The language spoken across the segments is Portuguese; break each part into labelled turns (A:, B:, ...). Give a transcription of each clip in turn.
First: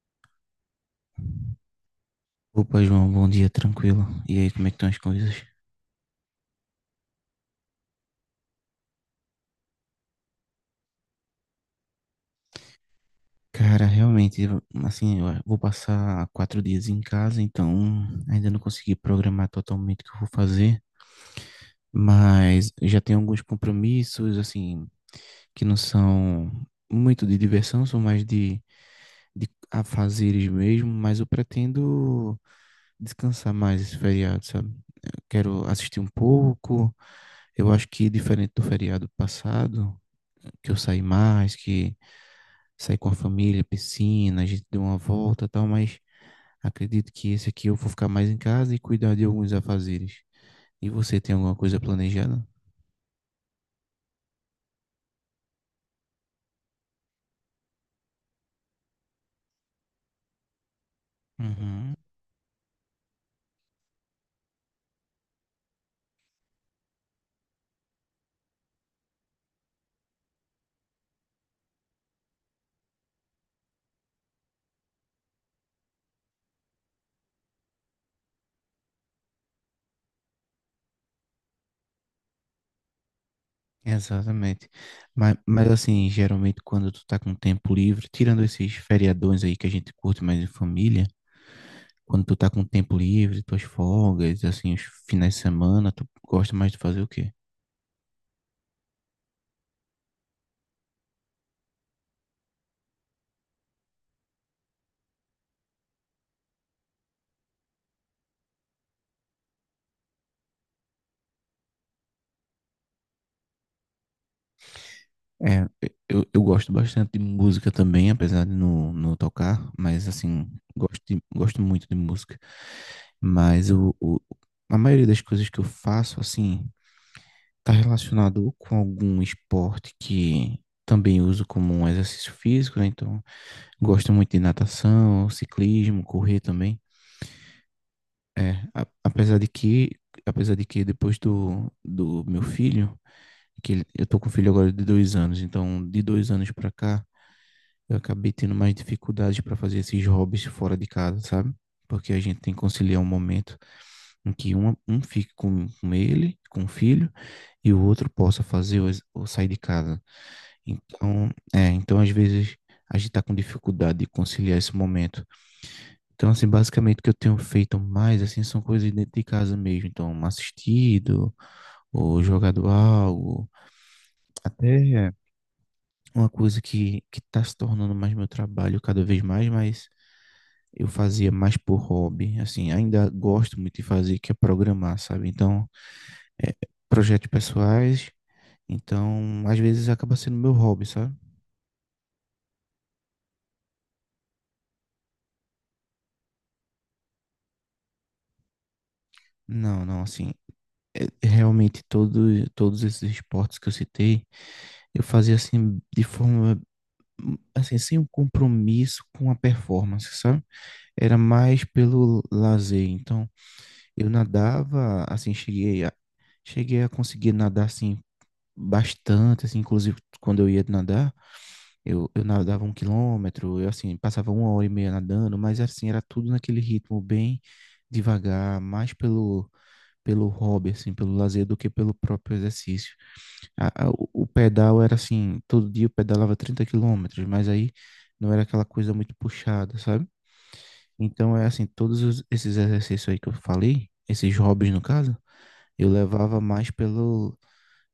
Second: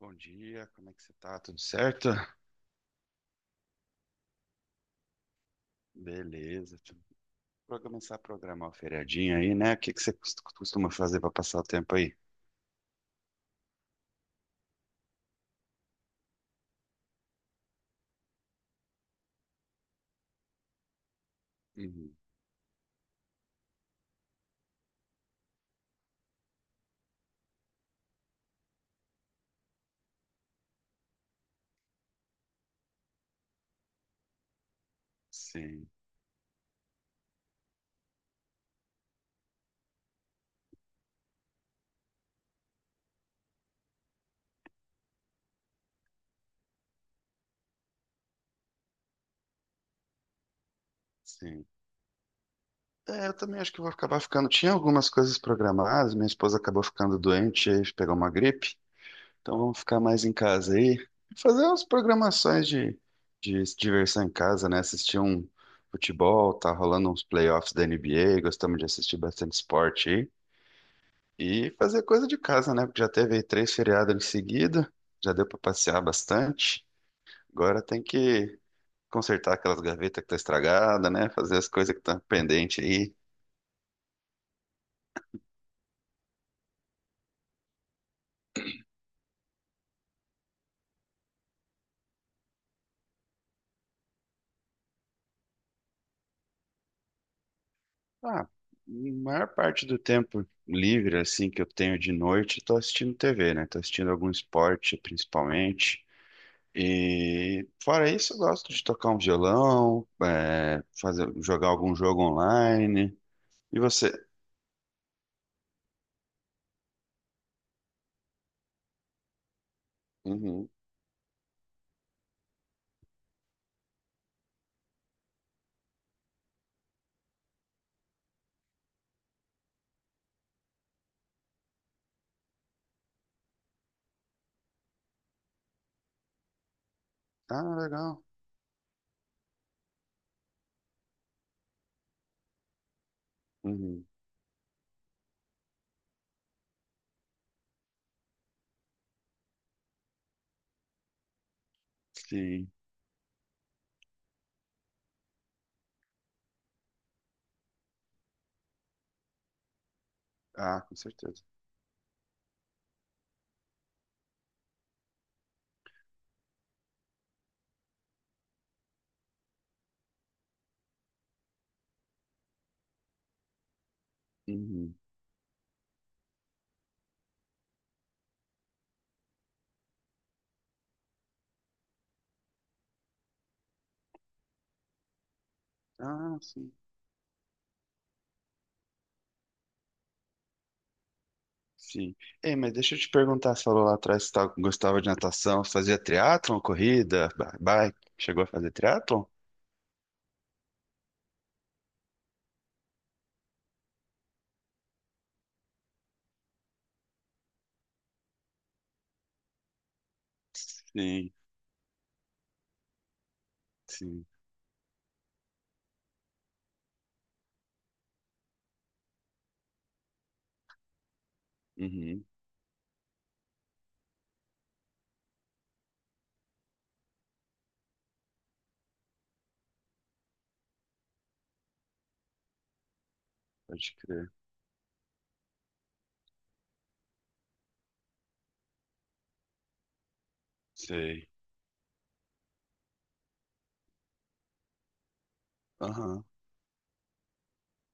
A: Bom dia, como é que você tá? Tudo certo?
B: Opa, João, bom dia, tranquilo. E aí, como é que estão as coisas?
A: Beleza. Pra começar a programar o feriadinho aí, né? O que que você costuma fazer pra passar o tempo aí?
B: Cara, realmente, assim, eu vou passar 4 dias em casa, então ainda não consegui programar totalmente o que eu vou fazer,
A: Uhum.
B: mas já tenho alguns compromissos, assim, que não são muito de diversão, são mais de afazeres mesmo, mas eu pretendo descansar mais esse feriado, sabe? Eu quero
A: Sim,
B: assistir um pouco. Eu acho que diferente do feriado passado, que eu saí mais, que saí com a família, piscina, a gente deu uma volta e tal, mas acredito que esse aqui eu vou ficar mais em casa e cuidar de alguns afazeres. E você tem alguma
A: sim.
B: coisa planejada?
A: É, eu também acho que vou acabar ficando. Tinha algumas coisas programadas, minha esposa acabou ficando doente, aí pegou uma gripe. Então vamos ficar mais em casa aí. Fazer umas
B: Uhum,
A: programações de diversão em casa, né? Assistir um futebol, tá rolando uns playoffs da NBA, gostamos de assistir bastante esporte. E fazer coisa de casa, né? Porque já teve aí três feriados em seguida, já deu para passear bastante. Agora tem que consertar aquelas gavetas que tá estragada, né? Fazer as coisas que estão pendentes aí.
B: exatamente. Mas assim, geralmente quando tu tá com tempo livre, tirando esses feriadões aí que a gente curte mais em família, quando tu tá com tempo livre, tuas folgas, assim, os finais de semana, tu gosta mais de fazer o quê?
A: Ah, a maior parte do tempo livre, assim, que eu tenho de noite, eu tô assistindo TV, né? Tô assistindo algum esporte, principalmente. E fora isso, eu gosto de tocar um violão, é, fazer, jogar algum jogo online. E você?
B: É, eu gosto bastante de música também, apesar de não tocar, mas assim,
A: Uhum.
B: gosto muito de música. Mas o, o- a maioria das coisas que eu faço, assim, tá relacionado com algum esporte que também uso como um exercício físico, né? Então, gosto muito de natação, ciclismo, correr também.
A: Ah, legal.
B: É, a- apesar de que, apesar de que depois do meu filho,
A: Uhum.
B: eu tô com um filho agora de 2 anos, então de 2 anos pra cá eu acabei tendo mais dificuldade para fazer esses hobbies fora de casa, sabe? Porque a gente tem que
A: Sim.
B: conciliar um momento em que um fique com ele, com o filho, e o outro possa fazer ou sair de casa.
A: Ah, com
B: Então,
A: certeza.
B: então às vezes a gente tá com dificuldade de conciliar esse momento. Então, assim, basicamente o que eu tenho feito mais, assim, são coisas dentro de casa mesmo. Então, assistido, ou jogado algo,
A: Uhum.
B: até uma coisa que tá se tornando mais meu trabalho cada vez mais, mas eu fazia mais por hobby, assim, ainda gosto muito de fazer, que é programar, sabe? Então,
A: Ah,
B: é,
A: sim.
B: projetos pessoais, então, às vezes acaba sendo meu hobby, sabe?
A: Sim. Ei, mas deixa eu te perguntar, você falou lá atrás que gostava de natação, você fazia triatlon, corrida, bike, chegou a fazer triatlon?
B: Não, não, assim, realmente todos esses esportes que eu citei, eu fazia assim, de forma, assim, sem um compromisso com a performance, sabe? Era
A: Sim,
B: mais pelo lazer, então, eu
A: sim.
B: nadava, assim, cheguei a conseguir nadar, assim, bastante, assim, inclusive quando eu ia nadar, eu
A: Uhum,
B: nadava 1 quilômetro, eu assim, passava 1 hora e meia nadando, mas assim, era tudo naquele ritmo bem devagar, mais pelo hobby, assim, pelo lazer do que pelo próprio exercício. A- a-
A: pode
B: o o
A: crer.
B: pedal era assim, todo dia eu pedalava 30 quilômetros, mas aí não era aquela coisa muito puxada, sabe?
A: Sei.
B: Então é assim, esses exercícios aí que eu falei, esses hobbies no caso, eu
A: Aham.
B: levava mais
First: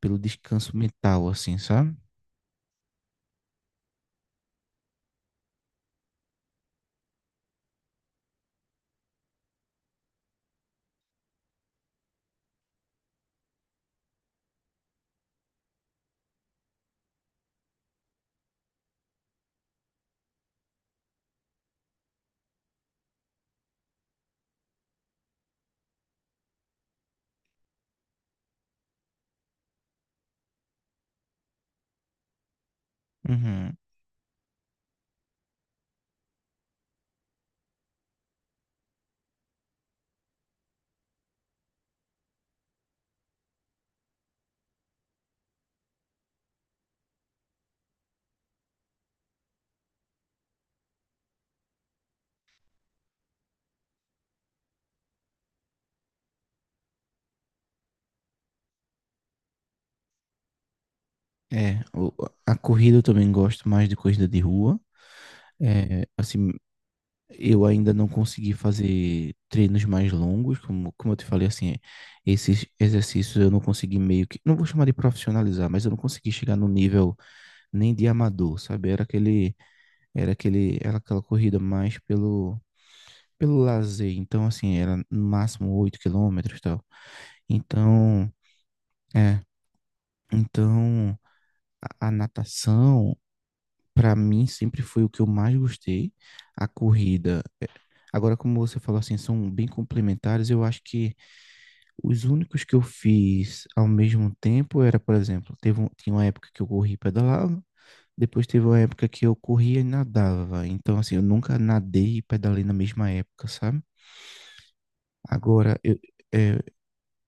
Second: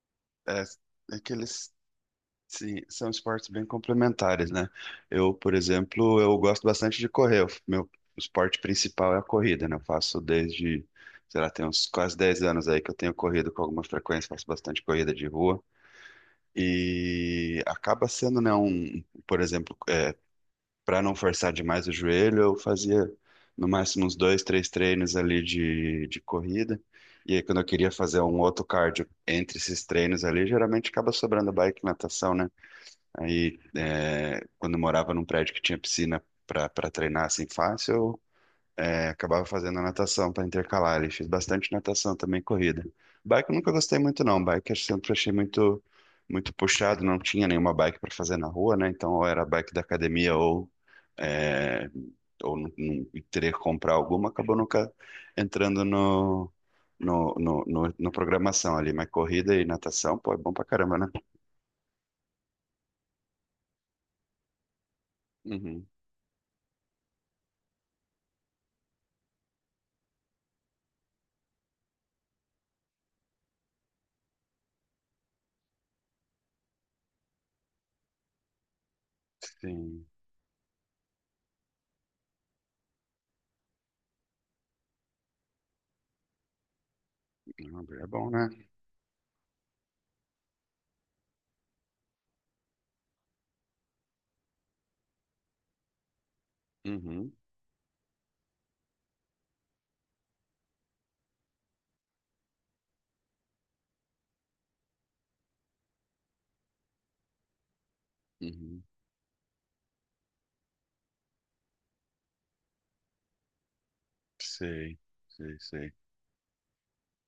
B: pelo
A: É,
B: descanso
A: é
B: mental,
A: que
B: assim,
A: eles,
B: sabe?
A: sim, são esportes bem complementares, né? Eu, por exemplo, eu gosto bastante de correr. Meu esporte principal é a corrida, né? Eu faço desde, sei lá, tem uns quase 10 anos aí que eu tenho corrido com alguma frequência, faço bastante corrida de rua. E acaba sendo, né, um, por exemplo, é, para não forçar demais o joelho, eu fazia no máximo uns dois, três treinos ali de corrida. E aí, quando eu queria fazer um outro cardio entre esses treinos ali, geralmente acaba sobrando bike e natação, né? Aí,
B: Uhum.
A: é, quando eu morava num prédio que tinha piscina para treinar assim fácil, é, acabava fazendo a natação para intercalar. Ele fez bastante natação também, corrida. Bike eu nunca gostei muito, não. Bike eu sempre achei muito, muito puxado, não tinha nenhuma bike para fazer na rua, né? Então, ou era bike da academia ou, é, ou teria que comprar alguma. Acabou nunca entrando no programação ali. Mas corrida e natação, pô, é bom pra caramba, né?
B: É, o- a corrida eu também gosto mais de corrida de rua.
A: Uhum.
B: É, assim, eu ainda não consegui fazer treinos mais longos, como eu te falei, assim, esses exercícios eu não consegui meio que, não vou chamar de profissionalizar, mas eu não consegui chegar no nível nem de amador, sabe? Era aquele,
A: Sim.
B: era aquele, era aquela corrida mais pelo lazer. Então, assim, era no máximo 8 quilômetros e tal.
A: Não, é bom,
B: Então,
A: né?
B: é, então a natação, para mim sempre foi o que eu mais gostei, a
A: Uhum.
B: corrida. É, agora, como você falou assim, são bem complementares, eu acho que os únicos que eu fiz ao mesmo tempo era, por exemplo, tinha uma época que eu corri e pedalava, depois teve uma
A: Uhum.
B: época que eu corria e nadava. Então, assim, eu nunca nadei e pedalei na mesma época, sabe?
A: Sei, sei,
B: Agora,
A: sei.
B: eu, é,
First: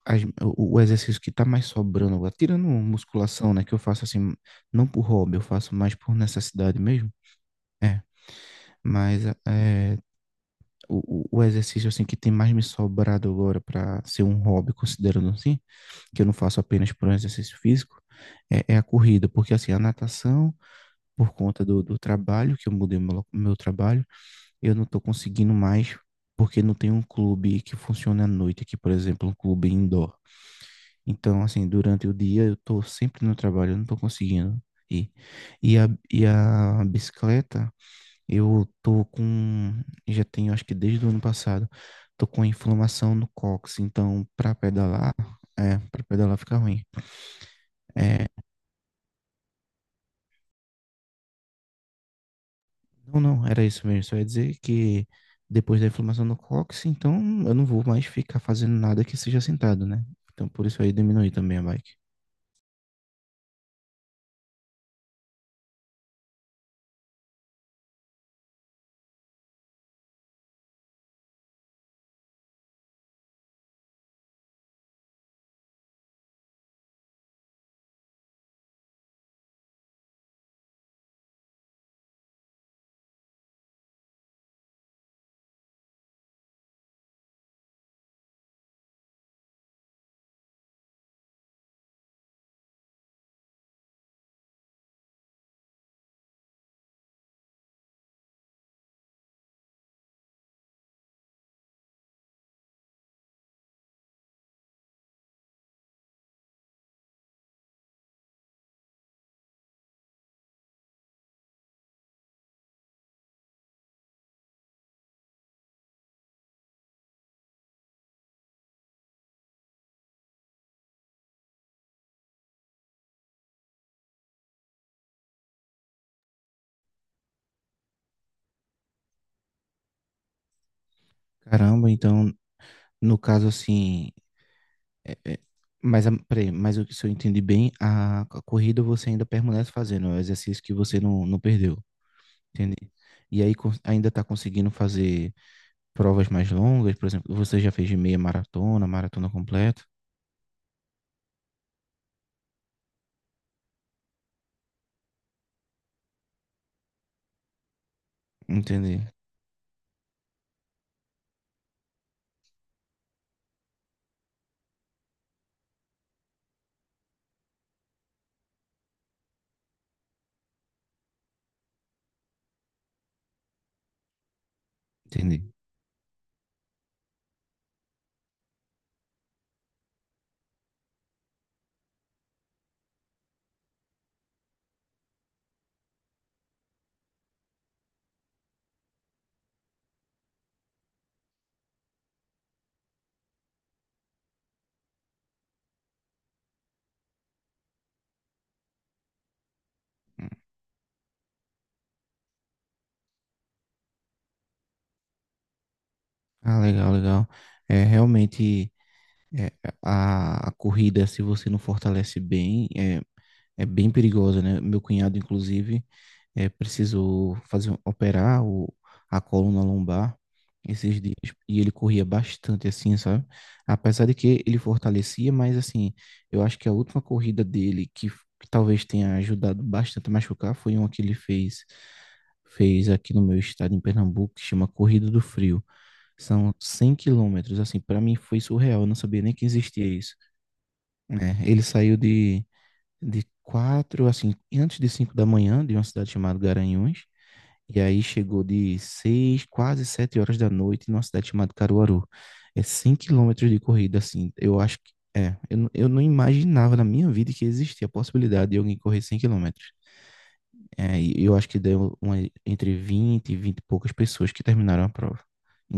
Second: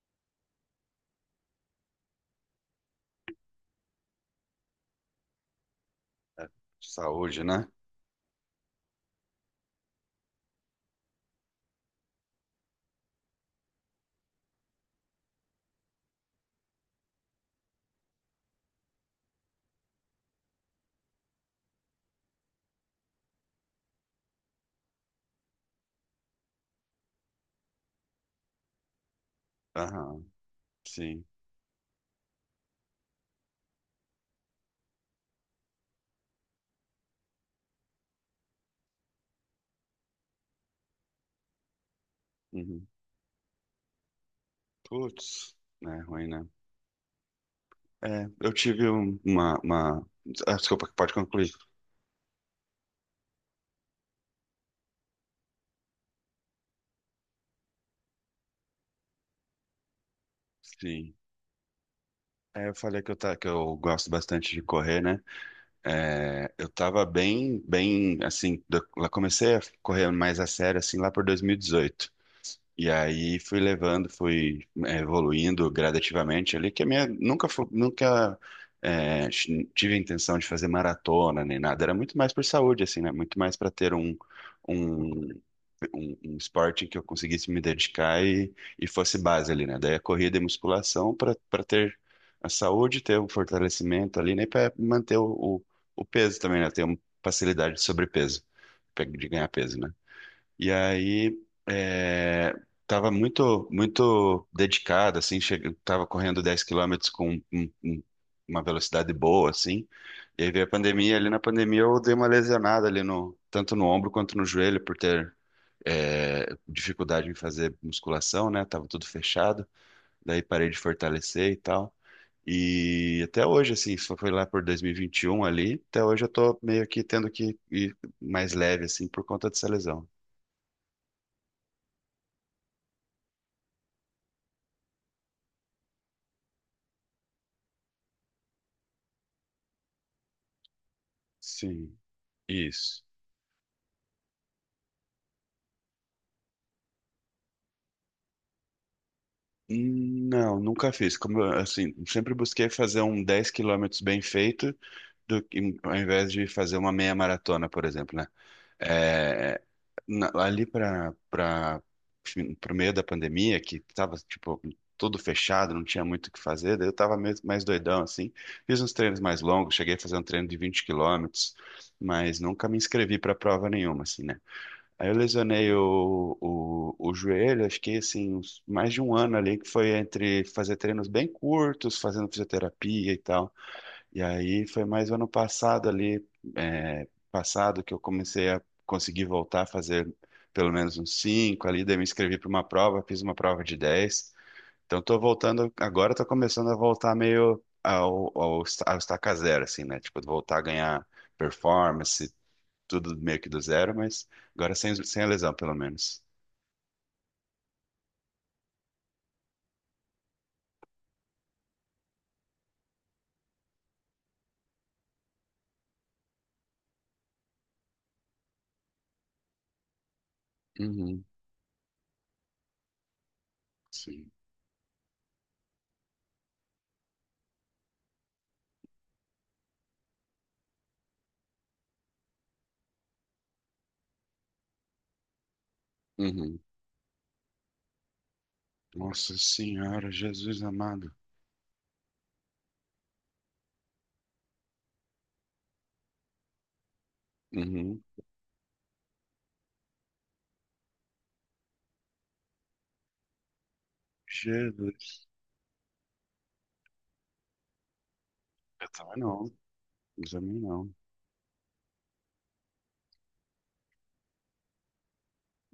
B: as- o exercício que tá mais sobrando agora, tirando musculação, né, que eu faço assim, não por hobby, eu faço mais por
A: É,
B: necessidade mesmo,
A: saúde, né?
B: é. Mas o exercício assim que tem mais me sobrado agora para ser um hobby, considerando assim, que eu não faço apenas por um exercício físico, é a corrida, porque assim, a natação, por conta do trabalho, que eu mudei meu trabalho, eu não estou conseguindo mais, porque não tem um clube que funcione à noite aqui, por exemplo, um clube indoor.
A: Aham, sim.
B: Então, assim, durante o dia eu estou sempre no trabalho, eu não estou conseguindo ir. E a bicicleta, eu tô com, já tenho acho que desde o ano passado, tô com
A: Uhum.
B: inflamação no cóccix, então
A: Putz, é
B: para
A: ruim,
B: pedalar
A: né?
B: fica ruim. É,
A: É, eu tive uma... Ah, desculpa, pode concluir.
B: não, não, era isso mesmo. Só ia dizer que depois da inflamação no cóccix, então eu não vou mais ficar fazendo nada que seja sentado, né? Então por isso aí
A: Sim.
B: diminui também a bike.
A: É, eu falei que tá que eu gosto bastante de correr, né? É, eu tava bem, bem, assim, lá comecei a correr mais a sério, assim, lá por 2018. E aí fui levando, fui evoluindo gradativamente ali, que a minha nunca tive a intenção de fazer maratona nem nada, era muito mais por saúde assim, né? Muito mais para ter um, um esporte que eu conseguisse me dedicar e fosse base ali, né? Daí a corrida e musculação para ter a saúde, ter o fortalecimento ali, né? Para manter o peso também, né? Ter uma facilidade de sobrepeso, de ganhar peso, né? E aí é, tava muito dedicado, assim, tava correndo 10 quilômetros com uma velocidade boa, assim. E aí veio a pandemia, ali na pandemia eu dei uma lesionada ali no tanto no ombro quanto no joelho por ter é, dificuldade em fazer musculação, né? Tava tudo fechado, daí parei de fortalecer e tal. E até hoje, assim, só foi lá por 2021 ali, até hoje eu tô meio que tendo que ir mais leve, assim, por conta dessa lesão.
B: Caramba, então no caso assim, é, é, mas peraí, mas o que se eu entendi bem, a corrida você ainda permanece fazendo, é o exercício que você não perdeu.
A: Sim.
B: Entendi.
A: Isso.
B: E aí ainda está conseguindo fazer provas mais longas, por exemplo, você já fez de meia maratona, maratona completa?
A: Não, nunca fiz. Como eu, assim, sempre busquei fazer um 10 quilômetros bem feito, ao invés de fazer uma meia maratona, por exemplo, né?
B: Entendi,
A: É, ali para o meio da pandemia, que estava tipo tudo fechado, não tinha muito o que fazer, daí eu estava mais doidão assim. Fiz uns treinos mais longos, cheguei a fazer um treino de 20 quilômetros, mas nunca me inscrevi para prova nenhuma, assim, né? Aí eu
B: entendi.
A: lesionei o joelho, acho que assim, mais de um ano ali, que foi entre fazer treinos bem curtos, fazendo fisioterapia e tal. E aí foi mais o ano passado ali, que eu comecei a conseguir voltar a fazer pelo menos uns cinco ali, daí me inscrevi para uma prova, fiz uma prova de 10. Então tô voltando, agora tô começando a voltar meio ao estaca zero, assim, né? Tipo, voltar a ganhar performance, tudo meio que do zero, mas agora sem, sem a lesão, pelo menos.
B: Ah, legal, legal. É realmente é, a corrida, se você não fortalece bem, é bem perigosa, né? Meu cunhado, inclusive, precisou operar a coluna lombar esses dias
A: Uhum,
B: e ele corria bastante assim, sabe? Apesar de
A: sim.
B: que ele fortalecia, mas assim, eu acho que a última corrida dele que talvez tenha ajudado bastante a machucar foi uma que ele fez aqui no meu estado em Pernambuco, que chama Corrida do Frio. São
A: Uhum.
B: 100 quilômetros, assim, para mim foi surreal, eu não sabia nem
A: Nossa
B: que existia
A: Senhora,
B: isso.
A: Jesus amado.
B: Né? Ele saiu de quatro, assim, antes de 5 da manhã, de uma cidade chamada Garanhuns, e aí
A: Uhum.
B: chegou de seis, quase 7 horas da noite numa cidade chamada Caruaru. É 100 quilômetros de corrida, assim. Eu acho que
A: Jesus.
B: é. Eu não imaginava na minha vida que existia a possibilidade de alguém
A: Eu
B: correr 100
A: também não,
B: quilômetros.
A: eu também não.
B: É, e eu acho que deu uma, entre 20 e 20 e poucas pessoas que terminaram a prova.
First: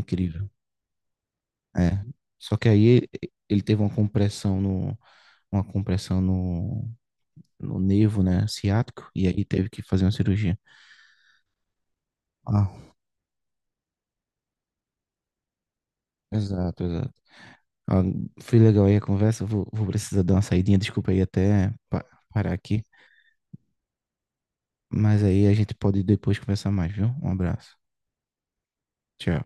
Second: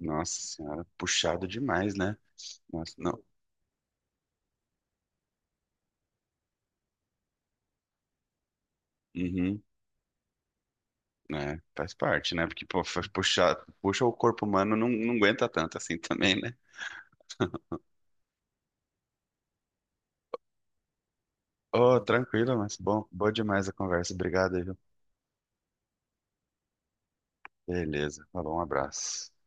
A: Nossa Senhora, puxado demais,
B: É.
A: né?
B: Só que aí
A: Nossa,
B: ele,
A: não.
B: ele teve uma compressão no nervo, né, ciático, e aí
A: Uhum.
B: teve que fazer uma cirurgia.
A: É, faz parte, né? Porque
B: Ah,
A: pô, faz puxar, puxa o corpo humano não, não aguenta tanto assim também, né?
B: exato, exato. Ó, foi legal aí a conversa. Eu vou precisar dar uma saidinha. Desculpa aí até
A: Oh,
B: parar
A: tranquilo, mas
B: aqui.
A: bom, boa demais a conversa. Obrigado, aí, viu?
B: Mas aí a gente pode depois conversar mais, viu? Um abraço.
A: Beleza. Falou, um abraço.
B: Tchau.